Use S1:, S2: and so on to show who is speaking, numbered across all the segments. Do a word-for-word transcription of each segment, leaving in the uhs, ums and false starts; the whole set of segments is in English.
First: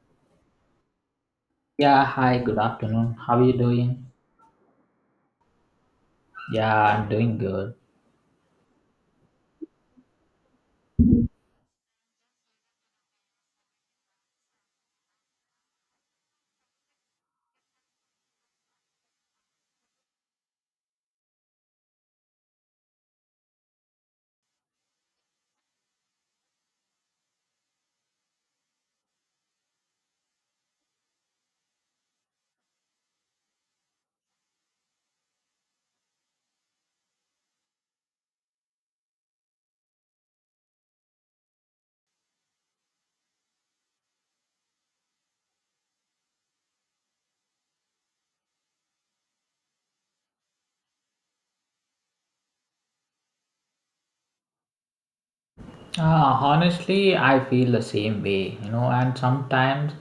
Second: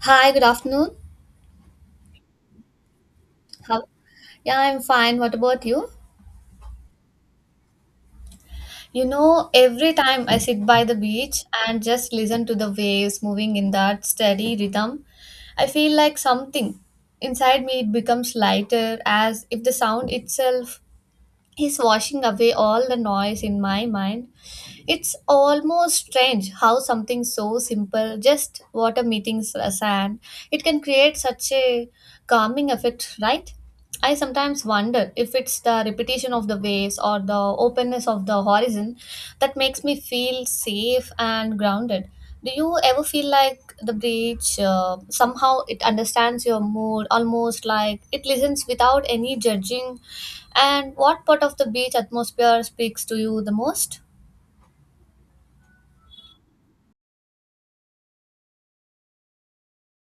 S1: Hi, good afternoon.
S2: Yeah, hi, good afternoon. How are you
S1: How?
S2: doing?
S1: Yeah, I'm fine. What about you?
S2: Yeah, I'm doing good.
S1: You know, every time I sit by the beach and just listen to the waves moving in that steady rhythm, I feel like something inside me it becomes lighter as if the sound itself he's washing away all the noise in my mind. It's almost strange how something so simple, just water meeting s- sand, it can create such a calming effect, right? I sometimes wonder if it's the repetition of the waves or the openness of the horizon that makes me feel safe and grounded. Do you ever feel like the beach uh, somehow it understands your mood, almost like it listens without any judging, and what part of the beach atmosphere speaks to you the most?
S2: Uh, honestly, I feel the same way, you know, and sometimes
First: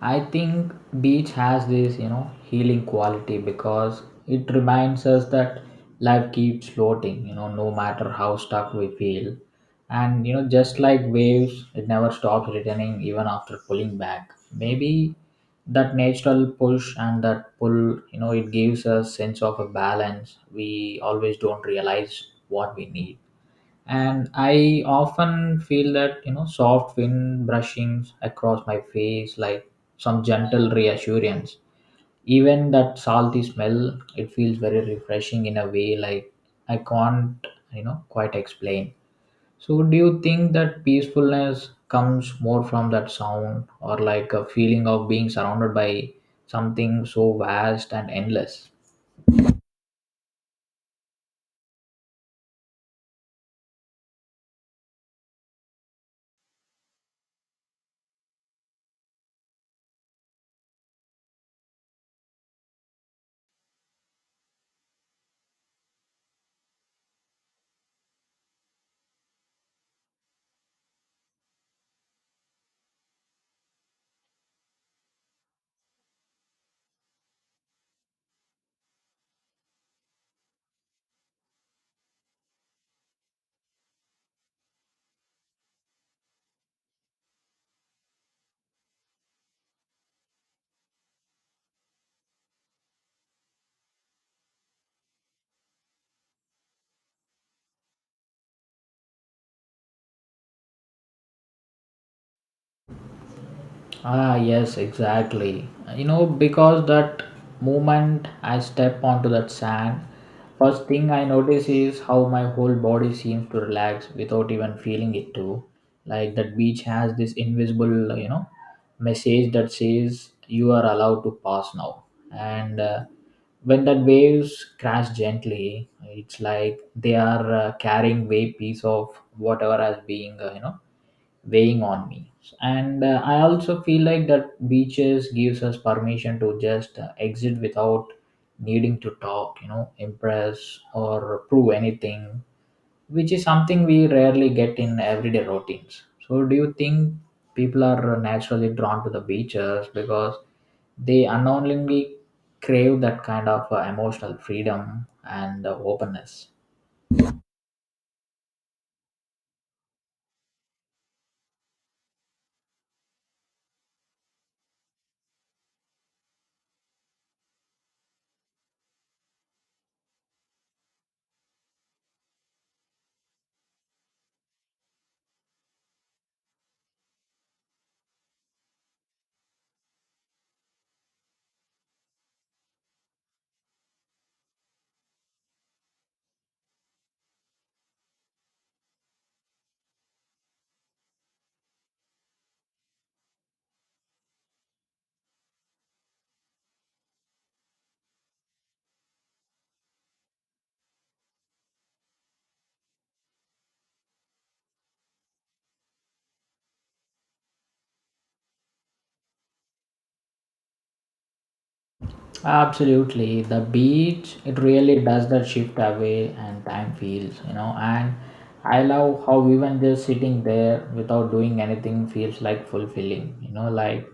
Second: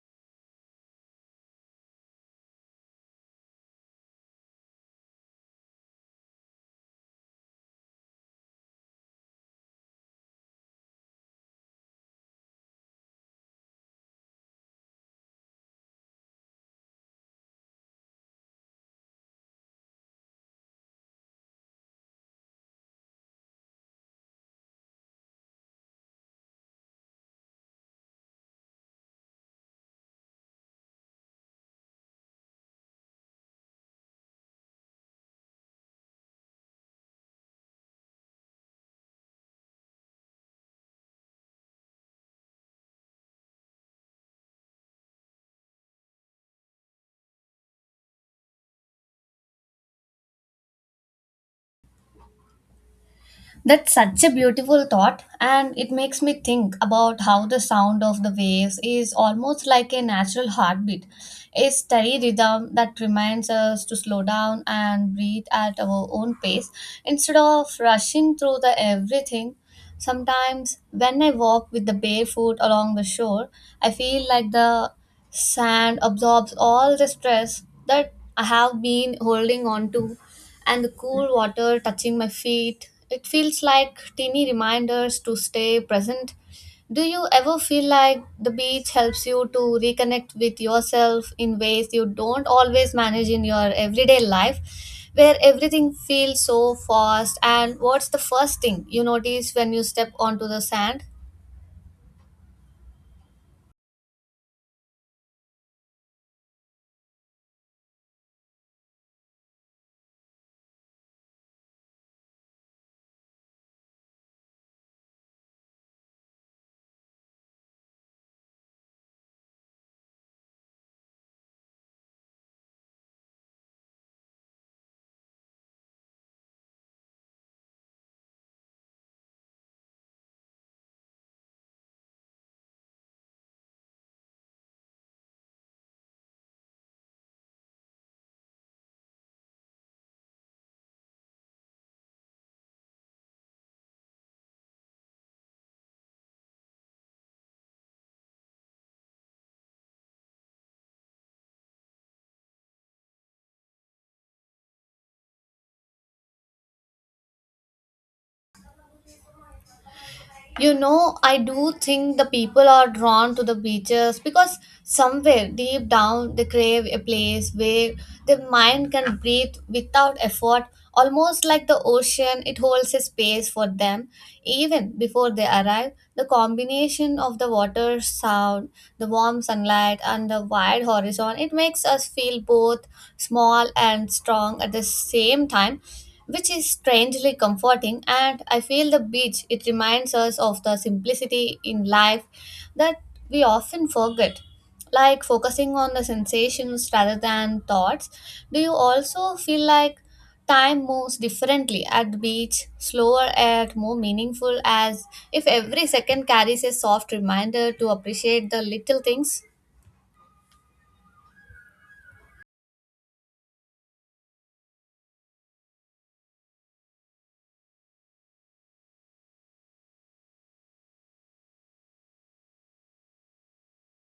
S2: I think beach has this, you know, healing quality because it reminds us that life keeps floating, you know, no matter how stuck we feel. And, you know, just like waves, it never stops returning even after pulling back. Maybe that natural push and that pull, you know, it gives us sense of a balance we always don't realize what we need, and I often feel that, you know, soft wind brushing across my face like some gentle reassurance. Even that salty smell, it feels very refreshing in a way, like I can't, you know, quite explain. So do you think that peacefulness comes more from that sound, or like a feeling of being surrounded by something so vast and endless?
S1: That's such a beautiful thought, and it makes me think about how the sound of the waves is almost like a natural heartbeat, a steady rhythm that reminds us to slow down and breathe at our own pace instead of rushing through the everything. Sometimes, when I walk with the barefoot along the shore, I feel like the sand absorbs all the stress that I have been holding on to, and the cool water touching my feet, it feels like teeny reminders to stay present. Do you ever feel like the beach helps you to reconnect with yourself in ways you don't always manage in your everyday life, where everything feels so fast? And what's the first thing you notice when you step onto the sand?
S2: Ah, yes, exactly. You know, because that moment I step onto that sand, first thing I notice is how my whole body seems to relax without even feeling it too. Like that beach has this invisible, you know, message that says you are allowed to pass now. And uh, When that waves crash gently, it's like they are uh, carrying way piece of whatever has being, uh, you know, weighing on me. And uh, I also feel like that beaches gives us permission to just uh, exit without needing to talk, you know, impress or prove anything, which is something we rarely get in everyday routines. So do you think people are naturally drawn to the beaches because they unknowingly crave that kind of uh, emotional freedom and uh, openness?
S1: You know, I do think the people are drawn to the beaches because somewhere deep down they crave a place where their mind can breathe without effort, almost like the ocean, it holds a space for them. Even before they arrive, the combination of the water sound, the warm sunlight, and the wide horizon, it makes us feel both small and strong at the same time, which is strangely comforting. And I feel the beach, it reminds us of the simplicity in life that we often forget, like focusing on the sensations rather than thoughts. Do you also feel like time moves differently at the beach, slower and more meaningful, as if every second carries a soft reminder to appreciate the little things?
S2: Absolutely, the beach it really does that shift away and time feels, you know. And I love how even just sitting there without doing anything feels like fulfilling, you know, like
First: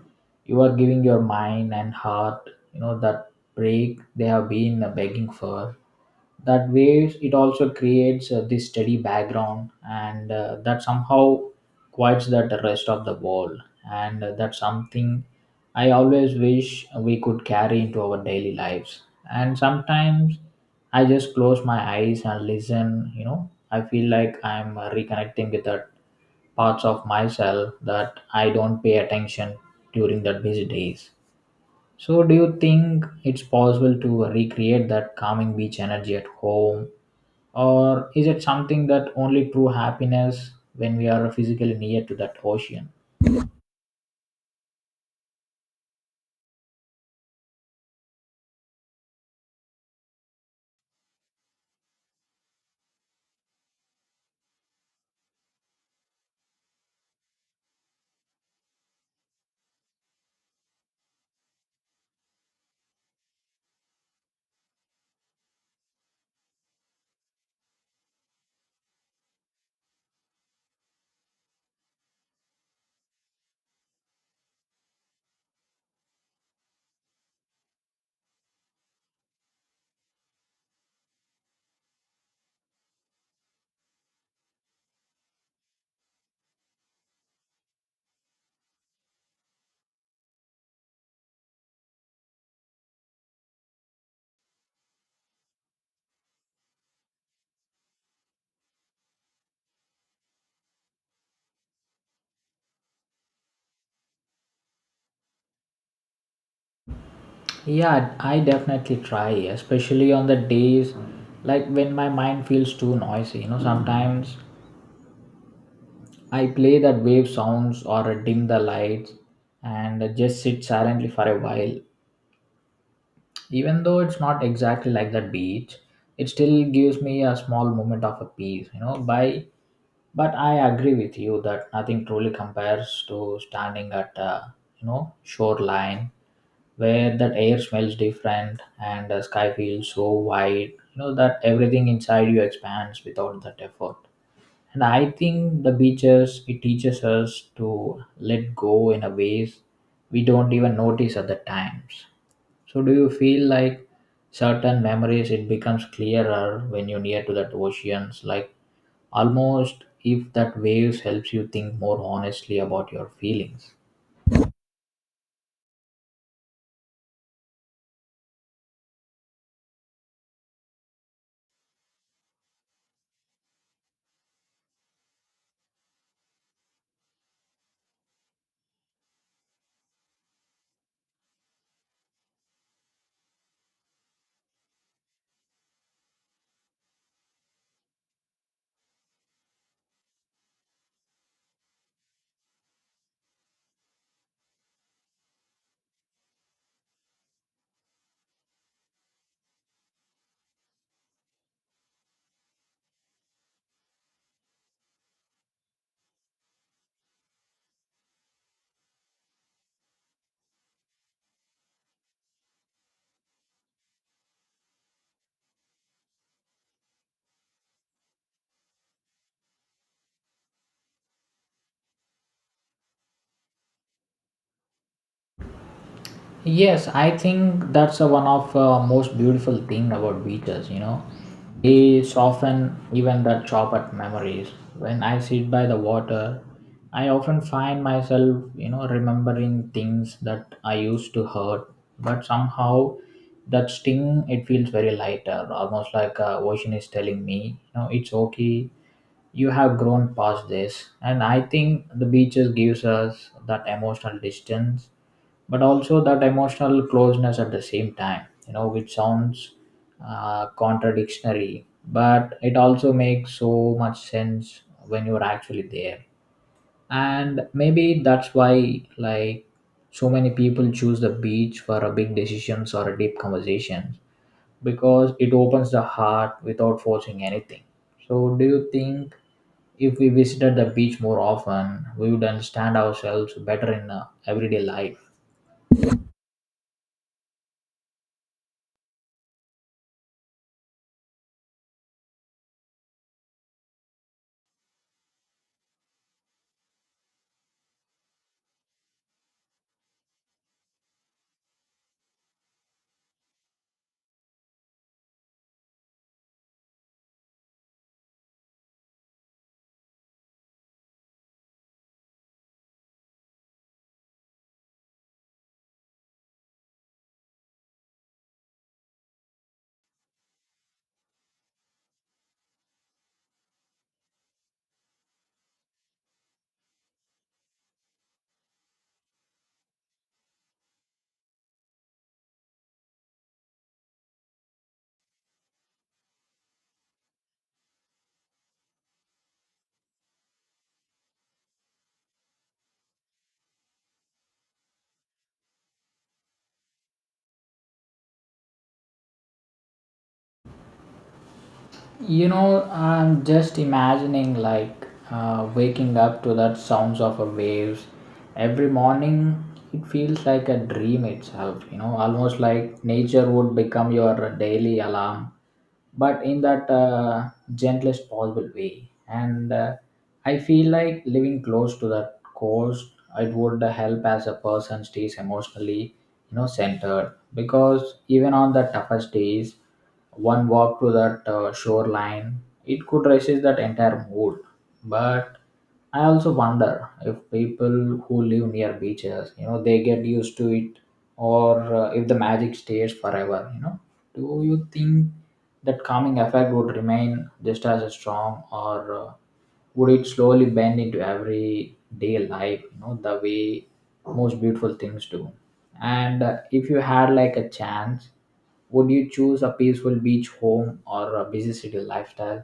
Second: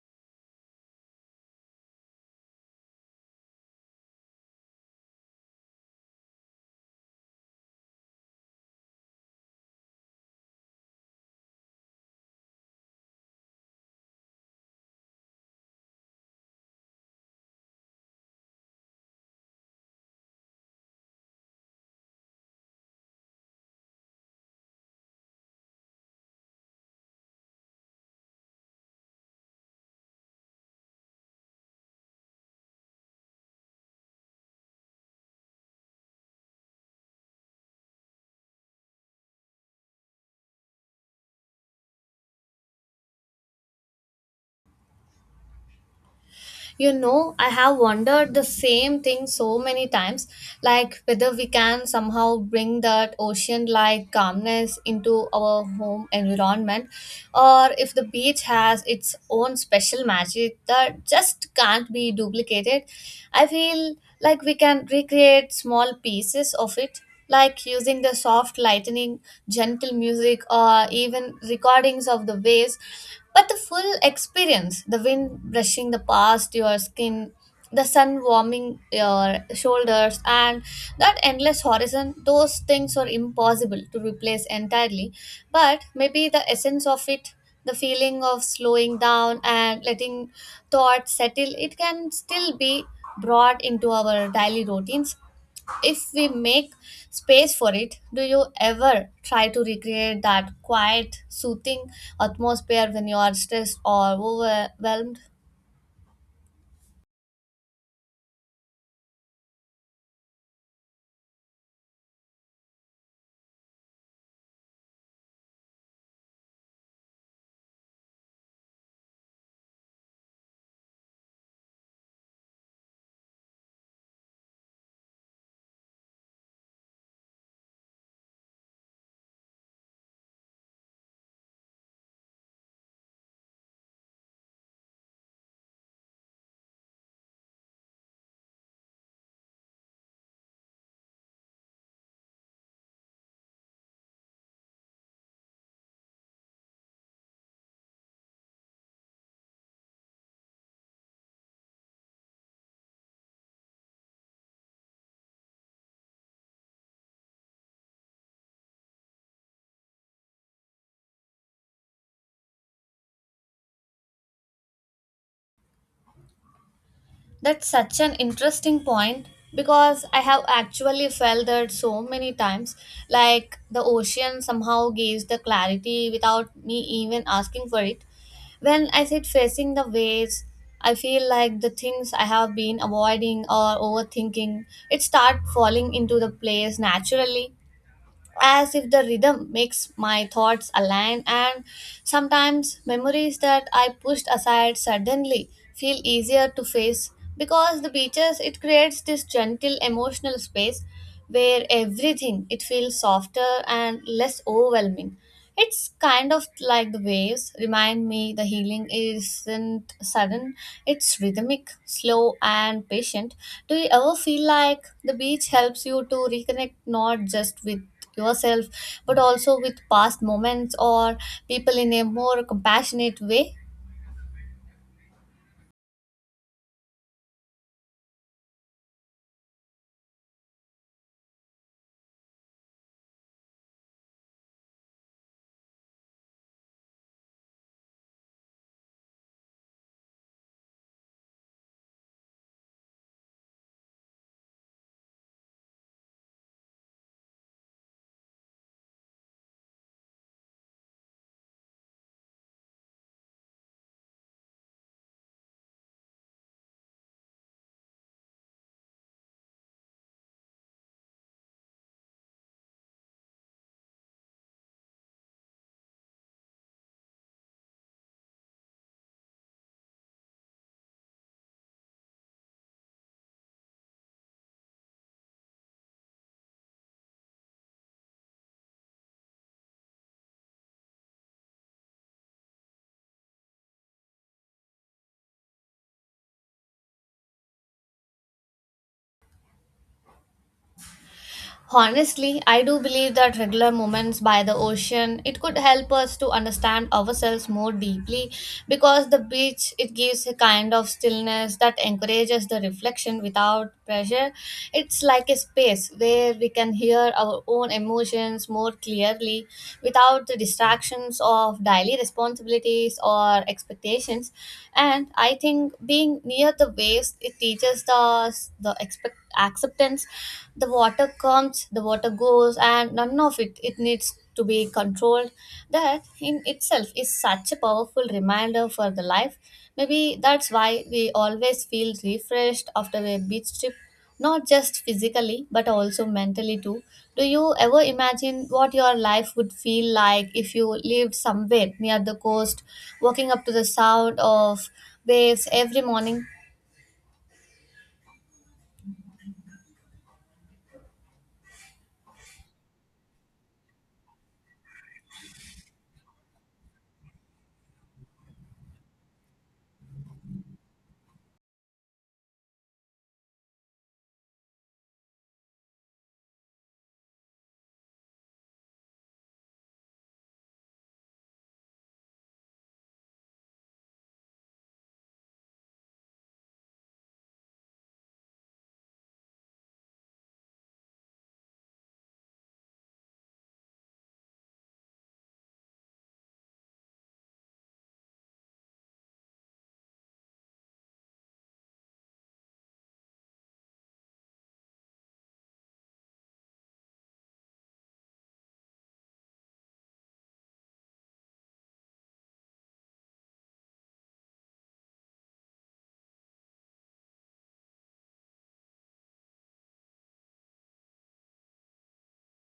S2: you are giving your mind and heart, you know, that break they have been begging for. That waves it also creates uh, this steady background, and uh, that somehow quiets that the rest of the world, and uh, that's something I always wish we could carry into our daily lives. And sometimes I just close my eyes and listen, you know. I feel like I'm reconnecting with that parts of myself that I don't pay attention during the busy days. So do you think it's possible to recreate that calming beach energy at home, or is it something that only true happiness when we are physically near to that ocean?
S1: You know, I have wondered the same thing so many times, like whether we can somehow bring that ocean like calmness into our home environment, or if the beach has its own special magic that just can't be duplicated. I feel like we can recreate small pieces of it, like using the soft lightning, gentle music, or even recordings of the waves. But the full experience, the wind brushing the past your skin, the sun warming your shoulders, and that endless horizon, those things are impossible to replace entirely. But maybe the essence of it, the feeling of slowing down and letting thoughts settle, it can still be brought into our daily routines if we make space for it. Do you ever try to recreate that quiet, soothing atmosphere when you are stressed or overwhelmed?
S2: Yeah, I definitely try, especially on the days like when my mind feels too noisy. You know, sometimes I play that wave sounds or dim the lights and just sit silently for a while. Even though it's not exactly like the beach, it still gives me a small moment of a peace, you know, by but I agree with you that nothing truly compares to standing at a, you know, shoreline where that air smells different and the sky feels so wide, you know, that everything inside you expands without that effort. And I think the beaches it teaches us to let go in a ways we don't even notice at the times. So do you feel like certain memories it becomes clearer when you're near to that oceans, like almost if that waves helps you think more honestly about your feelings?
S1: That's such an interesting point, because I have actually felt that so many times. Like the ocean somehow gives the clarity without me even asking for it. When I sit facing the waves, I feel like the things I have been avoiding or overthinking, it start falling into the place naturally, as if the rhythm makes my thoughts align, and sometimes memories that I pushed aside suddenly feel easier to face because the beaches it creates this gentle emotional space where everything it feels softer and less overwhelming. It's kind of like the waves remind me the healing isn't sudden, it's rhythmic, slow and patient. Do you ever feel like the beach helps you to reconnect not just with yourself, but also with past moments or people in a more compassionate way?
S2: Yes, I think that's a one of uh, most beautiful thing about beaches. You know, they soften even the chop at memories. When I sit by the water, I often find myself, you know, remembering things that I used to hurt, but somehow that sting it feels very lighter, almost like uh, ocean is telling me, you know, it's okay. You have grown past this, and I think the beaches gives us that emotional distance but also that emotional closeness at the same time, you know, which sounds uh, contradictory, but it also makes so much sense when you're actually there. And maybe that's why, like, so many people choose the beach for a big decisions or a deep conversation, because it opens the heart without forcing anything. So do you think if we visited the beach more often we would understand ourselves better in uh, everyday life?
S1: Honestly, I do believe that regular moments by the ocean it could help us to understand ourselves more deeply, because the beach it gives a kind of stillness that encourages the reflection without pressure. It's like a space where we can hear our own emotions more clearly without the distractions of daily responsibilities or expectations. And I think being near the waves it teaches us the expect acceptance. The water comes, the water goes, and none of it it needs to be controlled. That in itself is such a powerful reminder for the life. Maybe that's why we always feel refreshed after a beach trip, not just physically but also mentally too. Do you ever imagine what your life would feel like if you lived somewhere near the coast, walking up to the sound of waves every morning?
S2: You know, I'm just imagining like uh, waking up to that sounds of a waves every morning. It feels like a dream itself. You know, almost like nature would become your daily alarm, but in that uh, gentlest possible way. And uh, I feel like living close to that coast. It would help as a person stays emotionally, you know, centered, because even on the toughest days one walk to that uh, shoreline, it could resist that entire mood. But I also wonder if people who live near beaches, you know, they get used to it, or uh, if the magic stays forever. You know, do you think that calming effect would remain just as strong, or uh, would it slowly bend into everyday life? You know, the way most beautiful things do. And uh, If you had like a chance, would you choose a peaceful beach home or a busy city lifestyle?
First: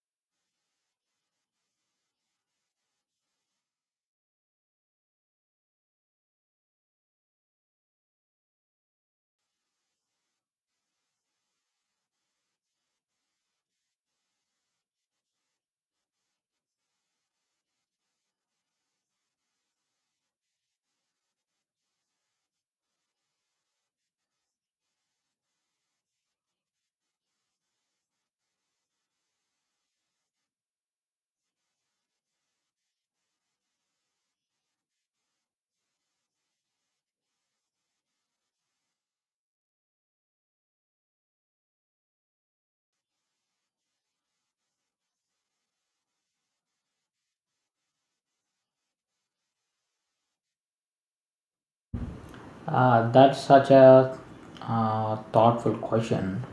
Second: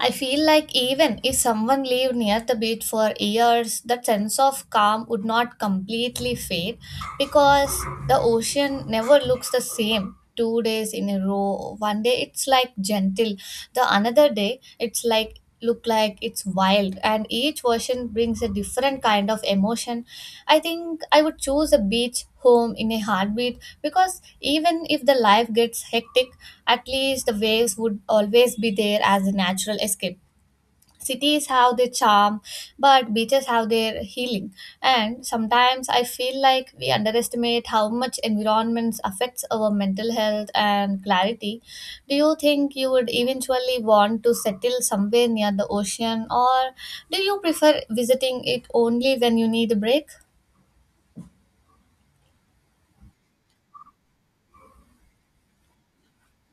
S1: I feel like even if someone lived near the beach for years, that sense of calm would not completely fade because the ocean never looks the same. Two days in a row, one day it's like gentle, the another day it's like look like it's wild, and each version brings a different kind of emotion. I think I would choose a beach home in a heartbeat, because even if the life gets hectic, at least the waves would always be there as a natural escape. Cities have their charm, but beaches have their healing, and sometimes I feel like we underestimate how much environments affects our mental health and clarity. Do you think you would eventually want to settle somewhere near the ocean, or do you prefer visiting it only when you need a break?
S2: Uh, that's such a uh, thoughtful question.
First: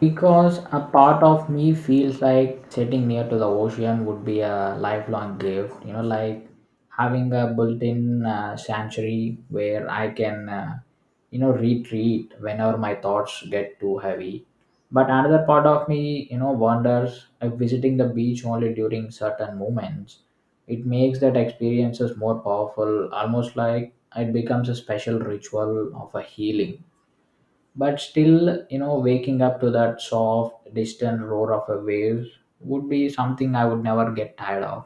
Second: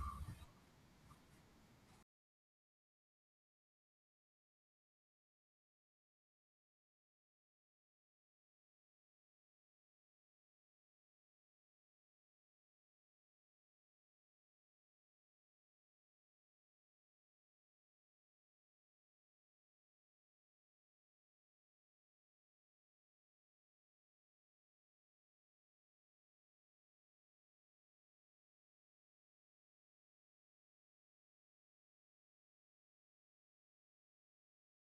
S2: Because a part of me feels like sitting near to the ocean would be a lifelong gift, you know, like having a built in uh, sanctuary where I can, uh, you know, retreat whenever my thoughts get too heavy. But another part of me, you know, wonders if visiting the beach only during certain moments, it makes that experiences more powerful, almost like it becomes a special ritual of a healing. But still, you know, waking up to that soft distant roar of a wave would be something I would never get tired of,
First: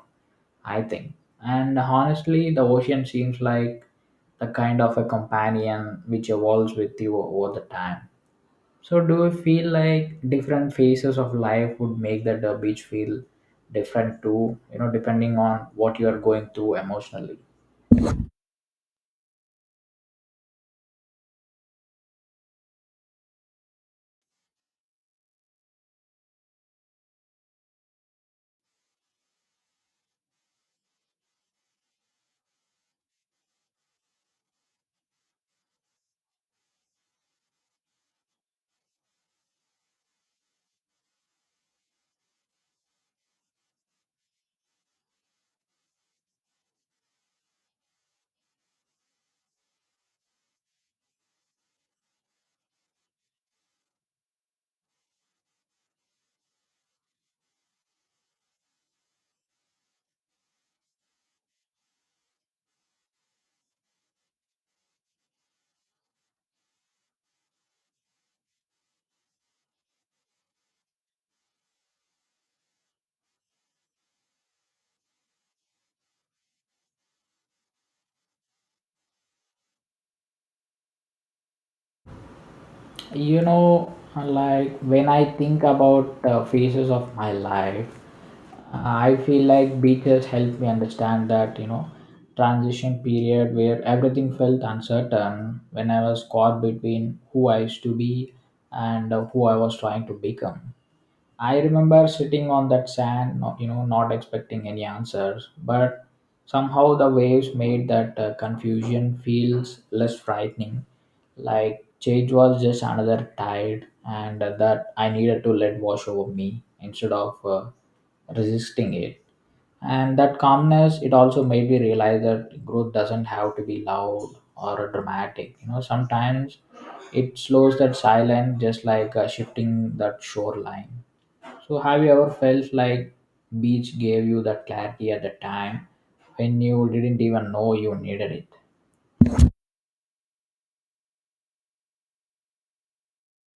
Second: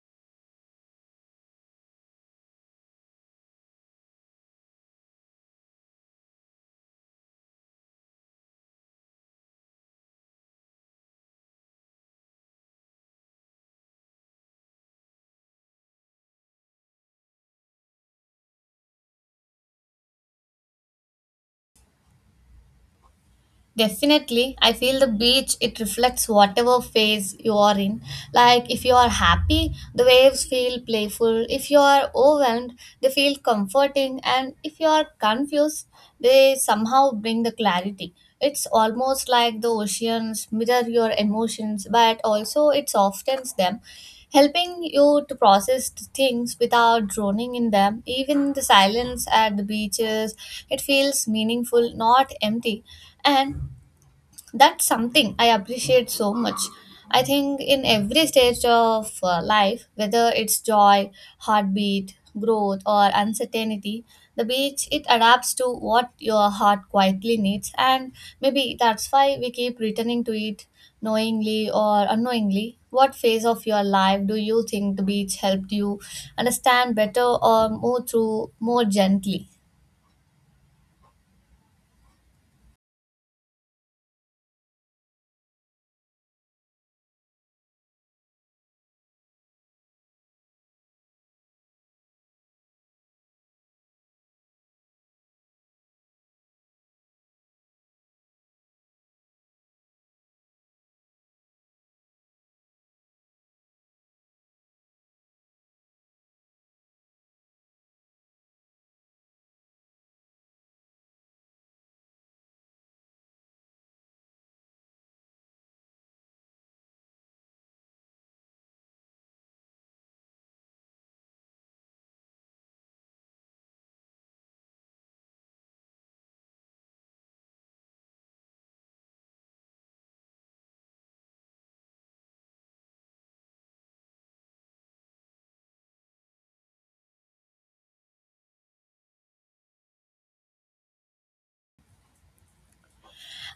S2: I think. And honestly, the ocean seems like the kind of a companion which evolves with you over the time. So do you feel like different phases of life would make the uh, beach feel different too, you know, depending on what you are going through emotionally?
S1: Definitely, I feel the beach it reflects whatever phase you are in. Like if you are happy, the waves feel playful. If you are overwhelmed, they feel comforting. And if you are confused, they somehow bring the clarity. It's almost like the oceans mirror your emotions, but also it softens them, helping you to process the things without droning in them. Even the silence at the beaches, it feels meaningful, not empty. And that's something I appreciate so much. I think in every stage of uh, life, whether it's joy, heartbeat, growth or uncertainty, the beach it adapts to what your heart quietly needs, and maybe that's why we keep returning to it, knowingly or unknowingly. What phase of your life do you think the beach helped you understand better or move through more gently?
S2: You know, like when I think about uh, phases of my life, uh, I feel like beaches helped me understand that, you know, transition period where everything felt uncertain, when I was caught between who I used to be and uh, who I was trying to become. I remember sitting on that sand, no- you know, not expecting any answers, but somehow the waves made that uh, confusion feels less frightening. Like change was just another tide, and that I needed to let wash over me instead of uh, resisting it. And that calmness, it also made me realize that growth doesn't have to be loud or dramatic. You know, sometimes it slows that silence, just like uh, shifting that shoreline. So, have you ever felt like beach gave you that clarity at the time when you didn't even know you needed it?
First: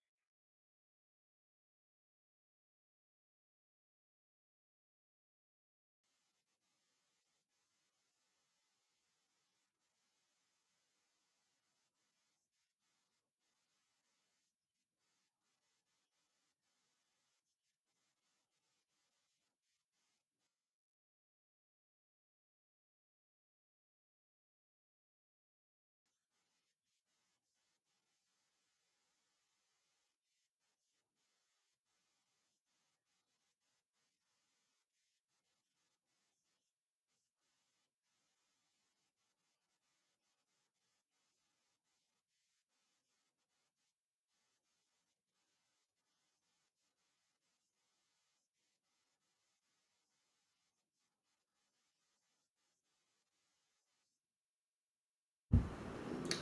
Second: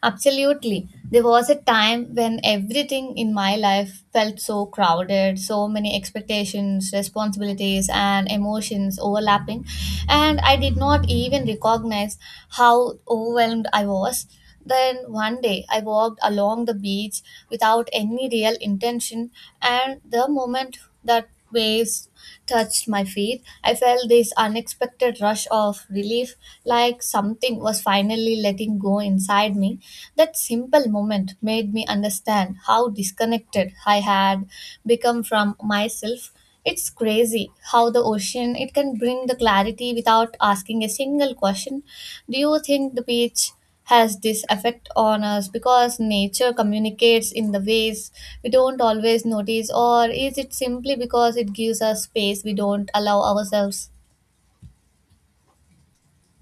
S1: Absolutely. There was a time when everything in my life felt so crowded, so many expectations, responsibilities, and emotions overlapping, and I did not even recognize how overwhelmed I was. Then one day I walked along the beach without any real intention, and the moment that waves touched my feet, I felt this unexpected rush of relief, like something was finally letting go inside me. That simple moment made me understand how disconnected I had become from myself. It's crazy how the ocean it can bring the clarity without asking a single question. Do you think the beach has this effect on us because nature communicates in the ways we don't always notice, or is it simply because it gives us space we don't allow ourselves?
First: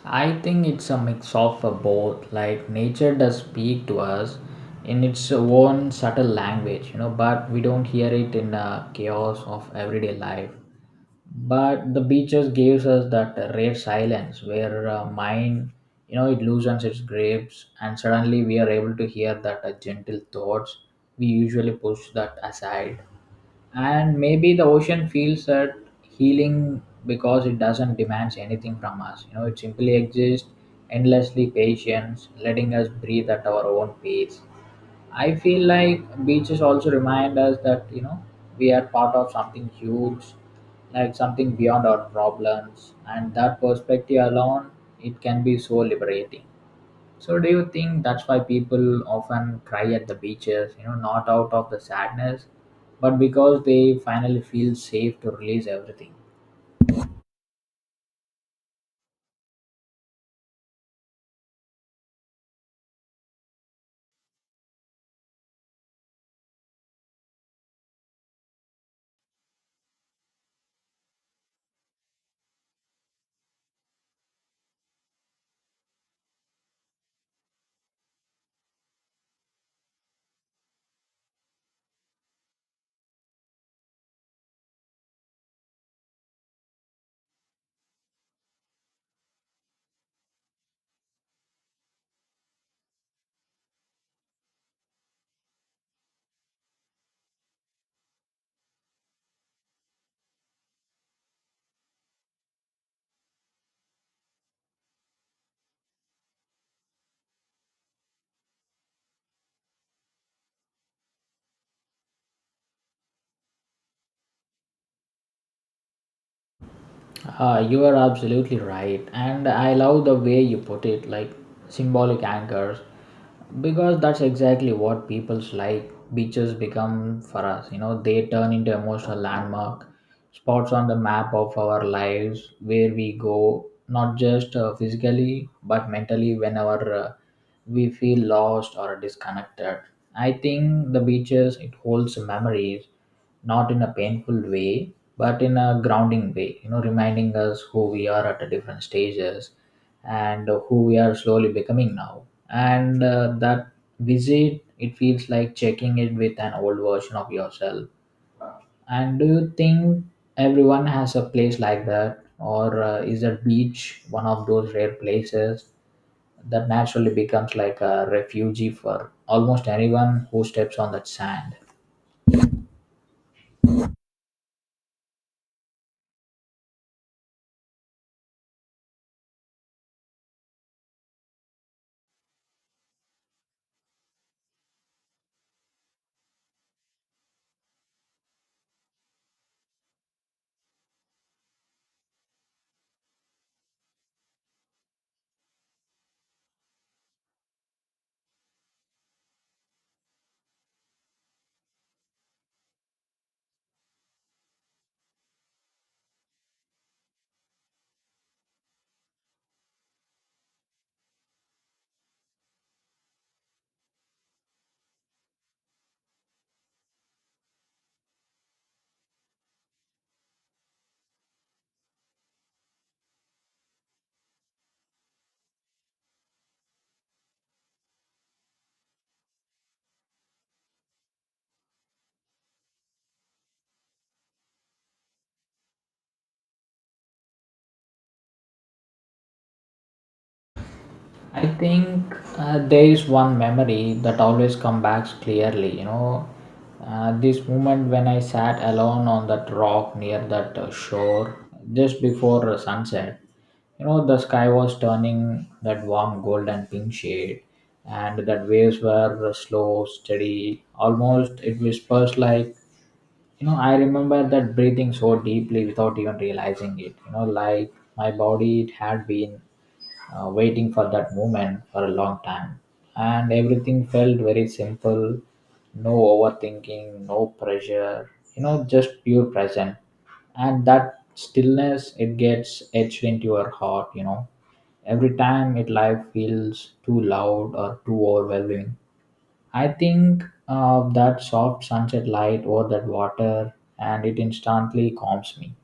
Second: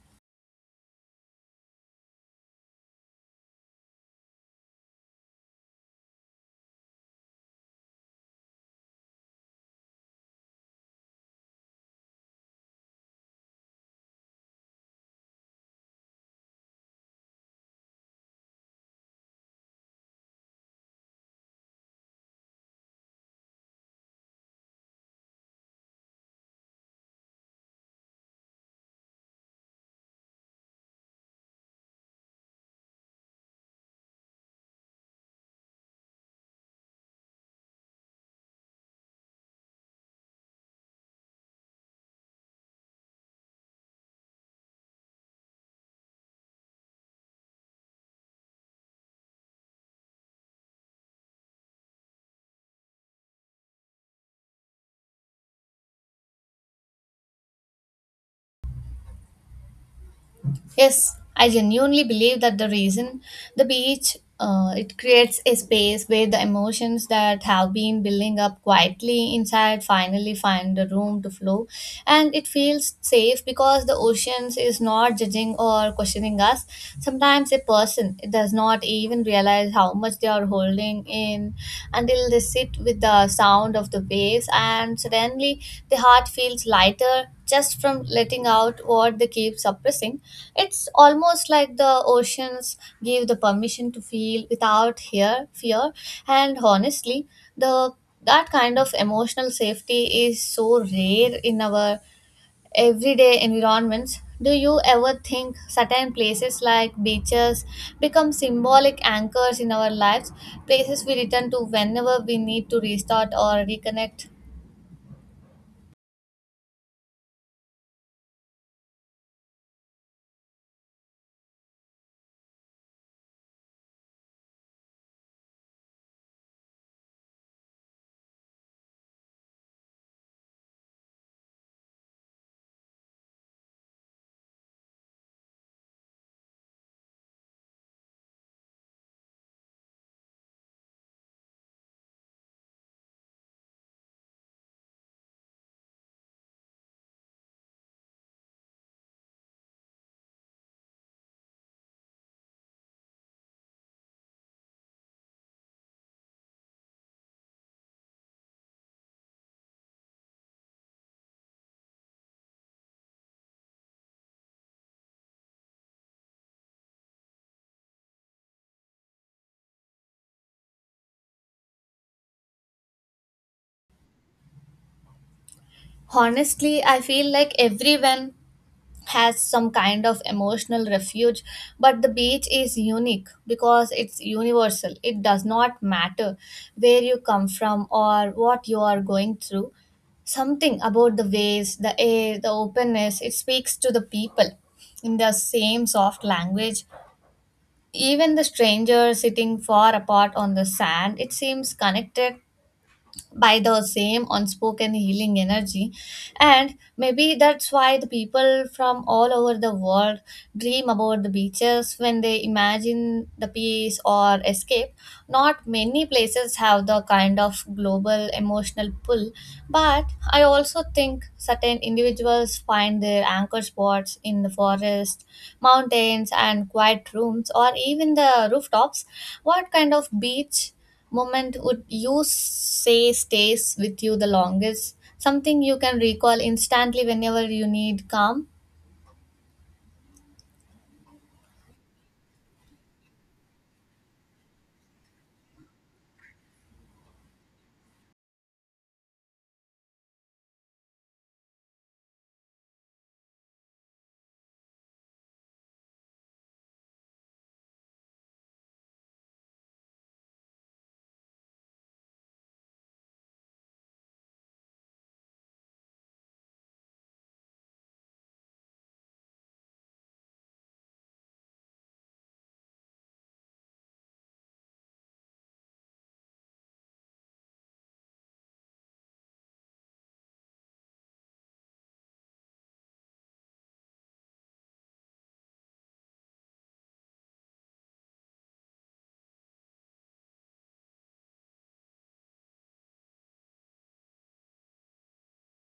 S2: I think it's a mix of uh, both. Like nature does speak to us in its own subtle language, you know, but we don't hear it in the chaos of everyday life. But the beaches gives us that rare silence where uh, mind, you know, it loosens its grips, and suddenly we are able to hear that uh, gentle thoughts we usually push that aside. And maybe the ocean feels that healing because it doesn't demands anything from us, you know, it simply exists, endlessly patient, letting us breathe at our own pace. I feel like beaches also remind us that, you know, we are part of something huge, like something beyond our problems, and that perspective alone it can be so liberating. So, do you think that's why people often cry at the beaches? You know, not out of the sadness, but because they finally feel safe to release everything.
S1: Yes, I genuinely believe that the reason the beach uh, it creates a space where the emotions that have been building up quietly inside finally find the room to flow, and it feels safe because the oceans is not judging or questioning us. Sometimes a person does not even realize how much they are holding in in until they sit with the sound of the waves, and suddenly the heart feels lighter just from letting out what they keep suppressing. It's almost like the oceans give the permission to feel without fear, fear, and honestly, the that kind of emotional safety is so rare in our everyday environments. Do you ever think certain places like beaches become symbolic anchors in our lives, places we return to whenever we need to restart or reconnect?
S2: Uh, you are absolutely right, and I love the way you put it, like symbolic anchors, because that's exactly what people's like beaches become for us. You know, they turn into emotional landmark spots on the map of our lives, where we go not just uh, physically but mentally whenever uh, we feel lost or disconnected. I think the beaches it holds memories, not in a painful way but in a grounding way, you know, reminding us who we are at a different stages and who we are slowly becoming now. And uh, That visit it feels like checking it with an old version of yourself. And do you think everyone has a place like that, or uh, is a beach one of those rare places that naturally becomes like a refugee for almost anyone who steps on that sand?
S1: Honestly, I feel like everyone has some kind of emotional refuge, but the beach is unique because it's universal. It does not matter where you come from or what you are going through, something about the waves, the air, the openness, it speaks to the people in the same soft language. Even the stranger sitting far apart on the sand, it seems connected by the same unspoken healing energy, and maybe that's why the people from all over the world dream about the beaches when they imagine the peace or escape. Not many places have the kind of global emotional pull, but I also think certain individuals find their anchor spots in the forest, mountains and quiet rooms, or even the rooftops. What kind of beach moment would you say stays with you the longest? Something you can recall instantly whenever you need calm?
S2: I think uh, there is one memory that always comes back clearly. You know, uh, this moment when I sat alone on that rock near that uh, shore just before sunset. You know, the sky was turning that warm gold and pink shade, and that waves were uh, slow, steady. Almost it whispers like, you know, I remember that breathing so deeply without even realizing it. You know, like my body it had been uh, waiting for that moment for a long time. And everything felt very simple, no overthinking, no pressure, you know, just pure present. And that stillness, it gets etched into your heart, you know. Every time it life feels too loud or too overwhelming, I think of that soft sunset light over that water, and it instantly calms me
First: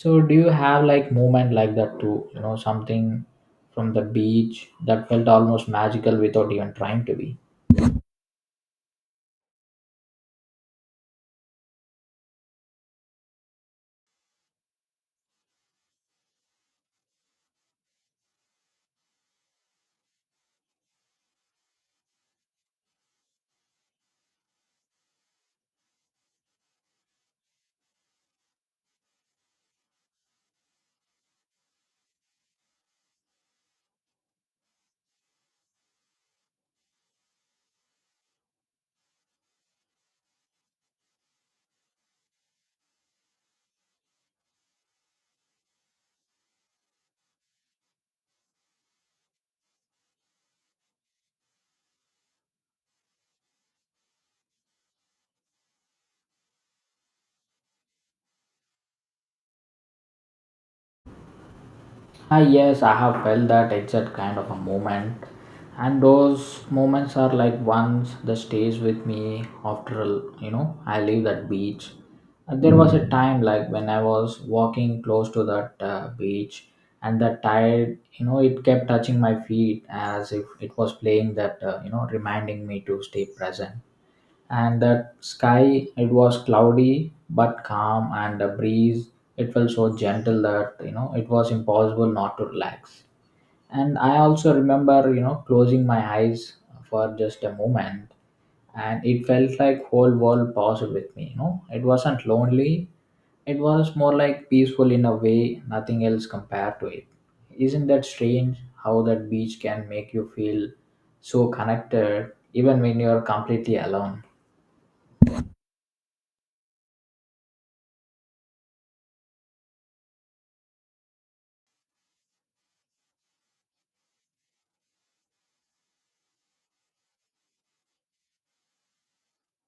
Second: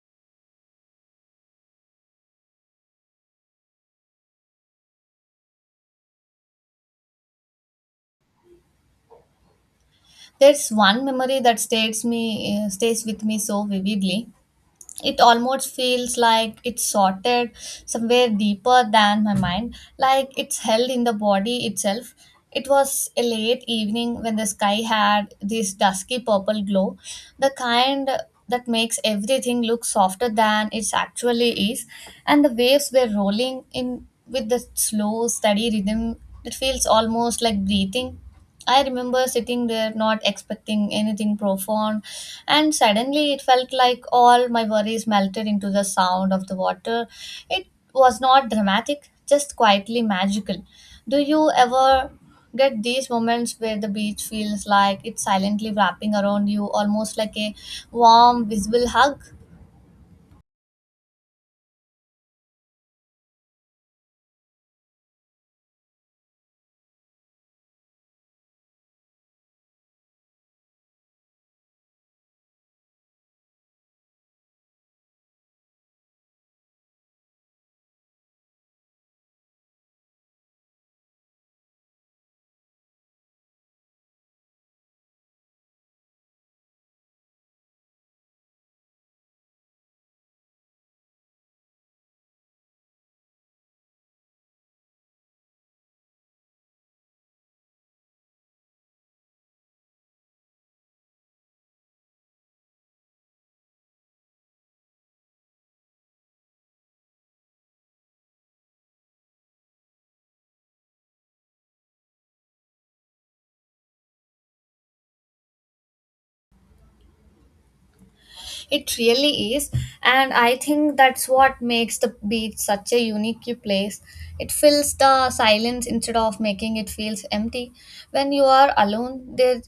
S2: so do you have like moment like that too? You know, something from the beach that felt almost magical without even trying to be.
S1: There's one memory that stays me uh, stays with me so vividly. It almost feels like it's sorted somewhere deeper than my mind, like it's held in the body itself. It was a late evening when the sky had this dusky purple glow, the kind that makes everything look softer than it actually is, and the waves were rolling in with the slow, steady rhythm that feels almost like breathing. I remember sitting there not expecting anything profound, and suddenly it felt like all my worries melted into the sound of the water. It was not dramatic, just quietly magical. Do you ever get these moments where the beach feels like it's silently wrapping around you, almost like a warm, visible hug?
S2: Ah yes, I have felt that exact kind of a moment. And those moments are like ones that stays with me after you know, I leave that beach. And there was a time like when I was walking close to that uh, beach, and the tide, you know, it kept touching my feet as if it was playing that, uh, you know, reminding me to stay present. And that sky, it was cloudy but calm, and the breeze, it felt so gentle that you know it was impossible not to relax. And i also remember, you know closing my eyes for just a moment, and it felt like whole world paused with me you know it wasn't lonely, it was more like peaceful in a way. Nothing else compared to it. Isn't that strange how that beach can make you feel so connected even when you're completely alone?
S1: It really is, and I think that's what makes the beach such a unique place. It fills the silence instead of making it feels empty. When you are alone, there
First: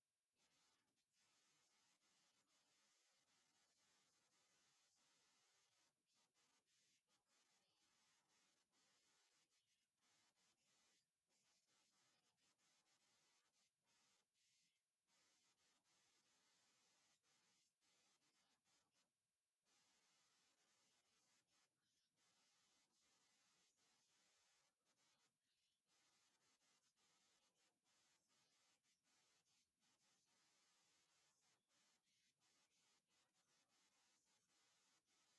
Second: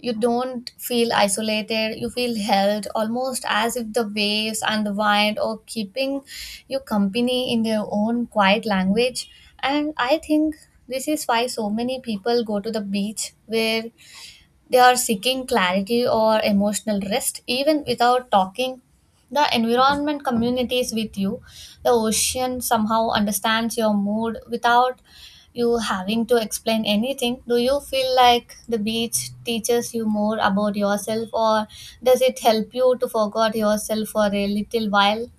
S1: you don't feel isolated. You feel held, almost as if the waves and the wind are keeping you company in their own quiet language. And I think this is why so many people go to the beach where they are seeking clarity or emotional rest even without talking. The environment communicates with you. The ocean somehow understands your mood without you having to explain anything. Do you feel like the beach teaches you more about yourself, or does it help you to forget yourself for a little while?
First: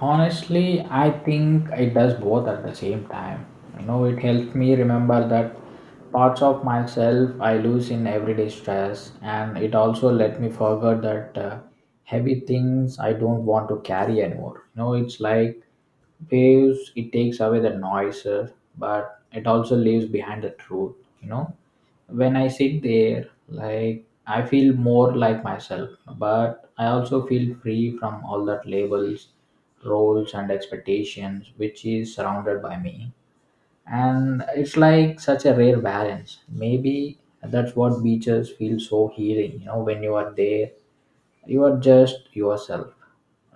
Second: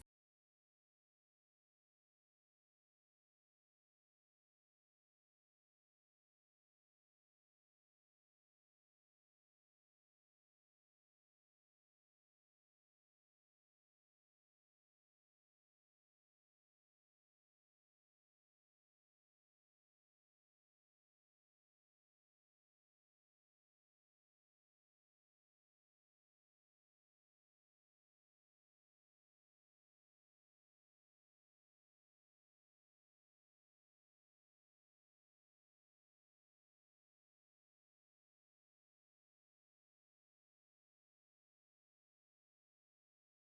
S2: Honestly, I think it does both at the same time. You know, it helps me remember that parts of myself I lose in everyday stress, and it also let me forget that uh, heavy things I don't want to carry anymore. You know, it's like waves, it takes away the noises, but it also leaves behind the truth, you know when I sit there, like I feel more like myself, but I also feel free from all that labels, roles, and expectations which is surrounded by me. And it's like such a rare balance. Maybe that's what beaches feel so healing, you know, when you are there, you are just yourself.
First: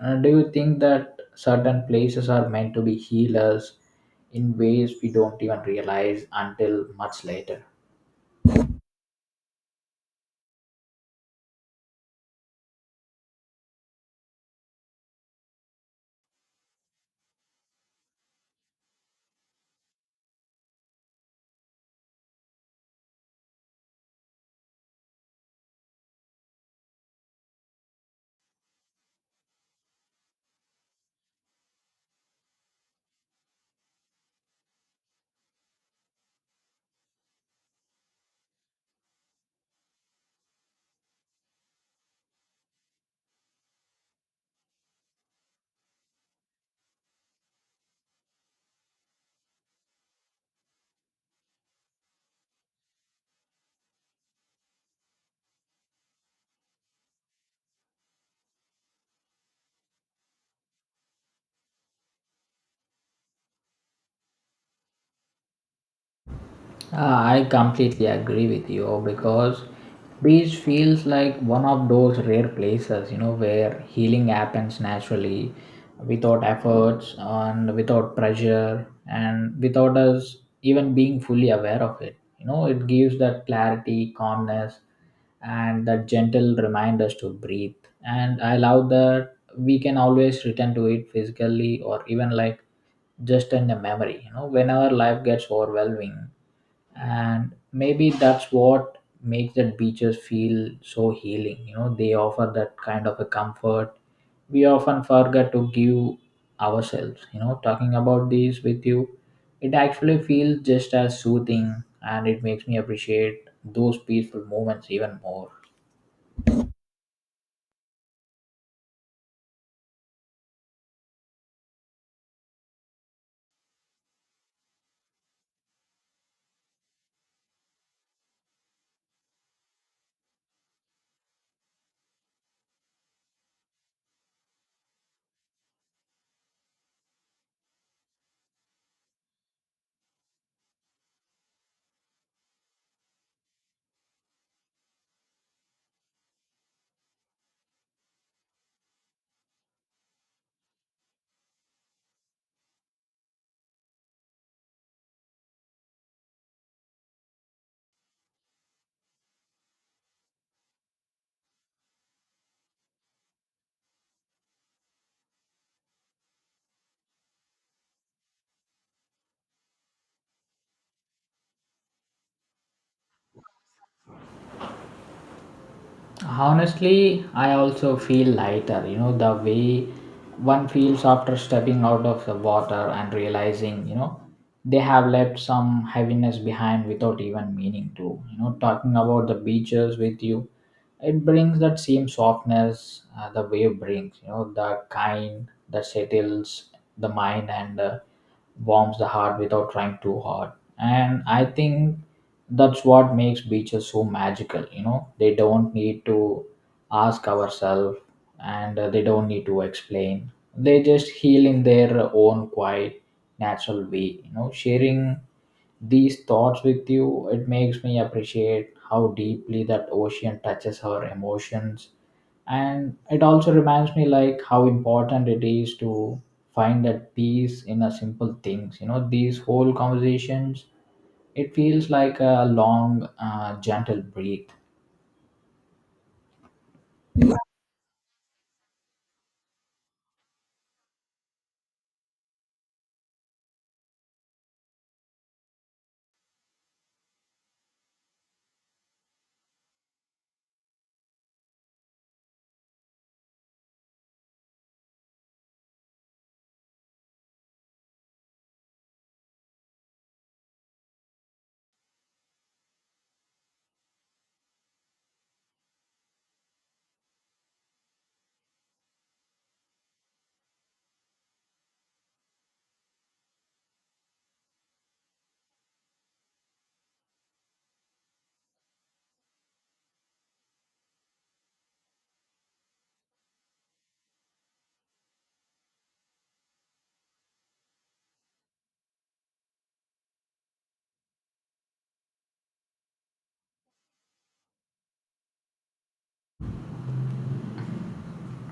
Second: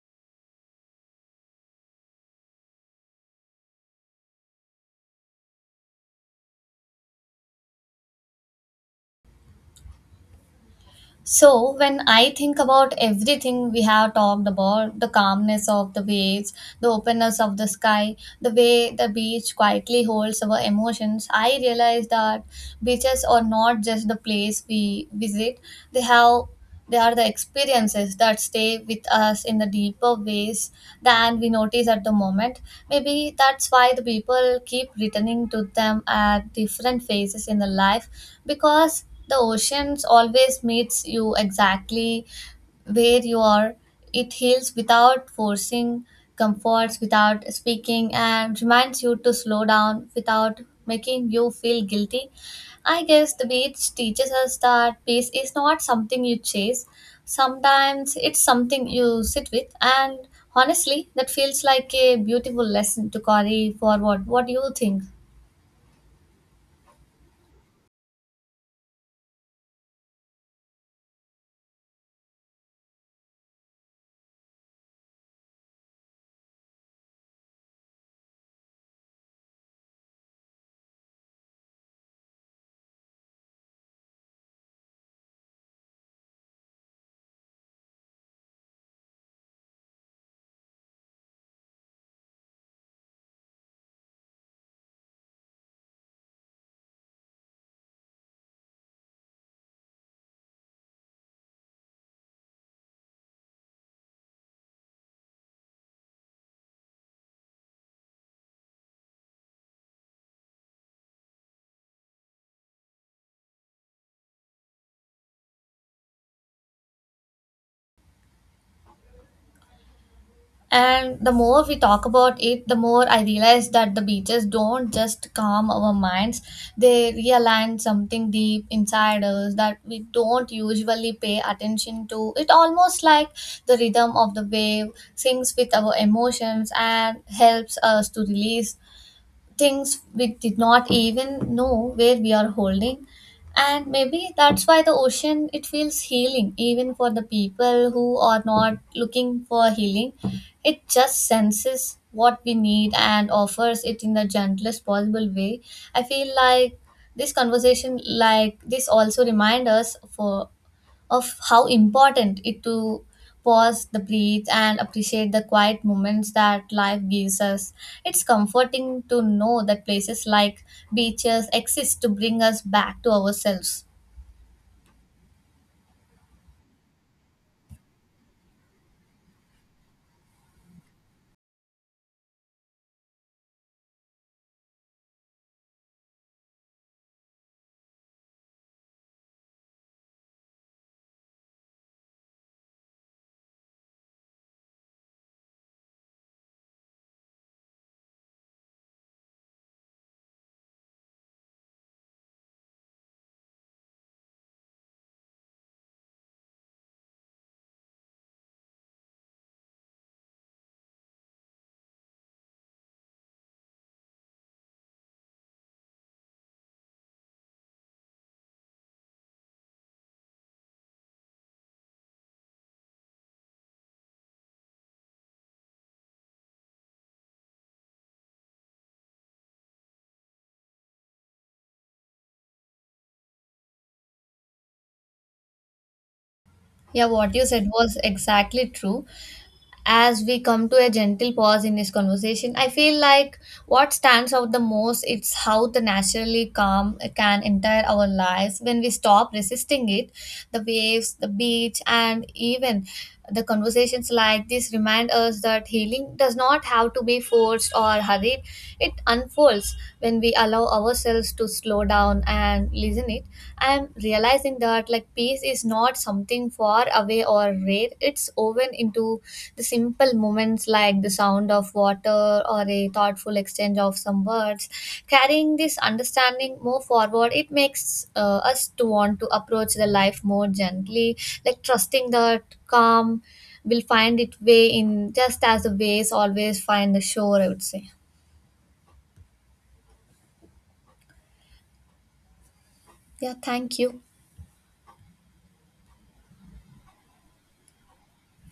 S2: Uh, do you think that certain places are meant to be healers in ways we don't even realize until much later?
S1: So, when I think about everything we have talked about, the calmness of the waves, the openness of the sky, the way the beach quietly holds our emotions, I realize that beaches are not just the place we visit, they have they are the experiences that stay with us in the deeper ways than we notice at the moment. Maybe that's why the people keep returning to them at different phases in the life, because the oceans always meets you exactly where you are. It heals without forcing, comforts without speaking, and reminds you to slow down without making you feel guilty. I guess the beach teaches us that peace is not something you chase. Sometimes it's something you sit with, and honestly, that feels like a beautiful lesson to carry forward. What do you think?
S2: Uh, I completely agree with you because beach feels like one of those rare places, you know, where healing happens naturally, without efforts and without pressure and without us even being fully aware of it. You know, it gives that clarity, calmness, and that gentle reminders to breathe. And I love that we can always return to it physically or even like just in a memory. You know, whenever life gets overwhelming, and maybe that's what makes that beaches feel so healing you know they offer that kind of a comfort we often forget to give ourselves you know talking about this with you, it actually feels just as soothing, and it makes me appreciate those peaceful moments even more
S1: And the more we talk about it, the more I realize that the beaches don't just calm our minds, they realign something deep inside us that we don't usually pay attention to. It almost like the rhythm of the wave sings with our emotions and helps us to release things we did not even know where we are holding. And maybe that's why the ocean, it feels healing even for the people who are not looking for healing. It just senses what we need and offers it in the gentlest possible way. I feel like this conversation like this also remind us for of how important it to pause the breathe and appreciate the quiet moments that life gives us. It's comforting to know that places like beaches exist to bring us back to ourselves.
S2: Honestly, I also feel lighter. You know, the way one feels after stepping out of the water and realizing, you know, they have left some heaviness behind without even meaning to. You know, talking about the beaches with you, it brings that same softness, uh, the wave brings, you know, the kind that settles the mind, and uh, warms the heart without trying too hard. And I think that's what makes beaches so magical you know they don't need to ask ourselves. And uh, they don't need to explain they just heal in their own quiet natural way you know sharing these thoughts with you, it makes me appreciate how deeply that ocean touches our emotions. And it also reminds me, like, how important it is to find that peace in a simple things you know these whole conversations, it feels like a long, uh, gentle breath.
S1: Yeah, what you said was exactly true. As we come to a gentle pause in this conversation, I feel like what stands out the most is how the naturally calm can enter our lives when we stop resisting it. The waves, the beach, and even the conversations like this remind us that healing does not have to be forced or hurried. It unfolds when we allow ourselves to slow down and listen it. I am realizing that like peace is not something far away or rare. It's woven into the simple moments like the sound of water or a thoughtful exchange of some words. Carrying this understanding more forward, it makes uh, us to want to approach the life more gently, like trusting that calm will find its way in just as the waves always find the shore. I would say, yeah, thank you.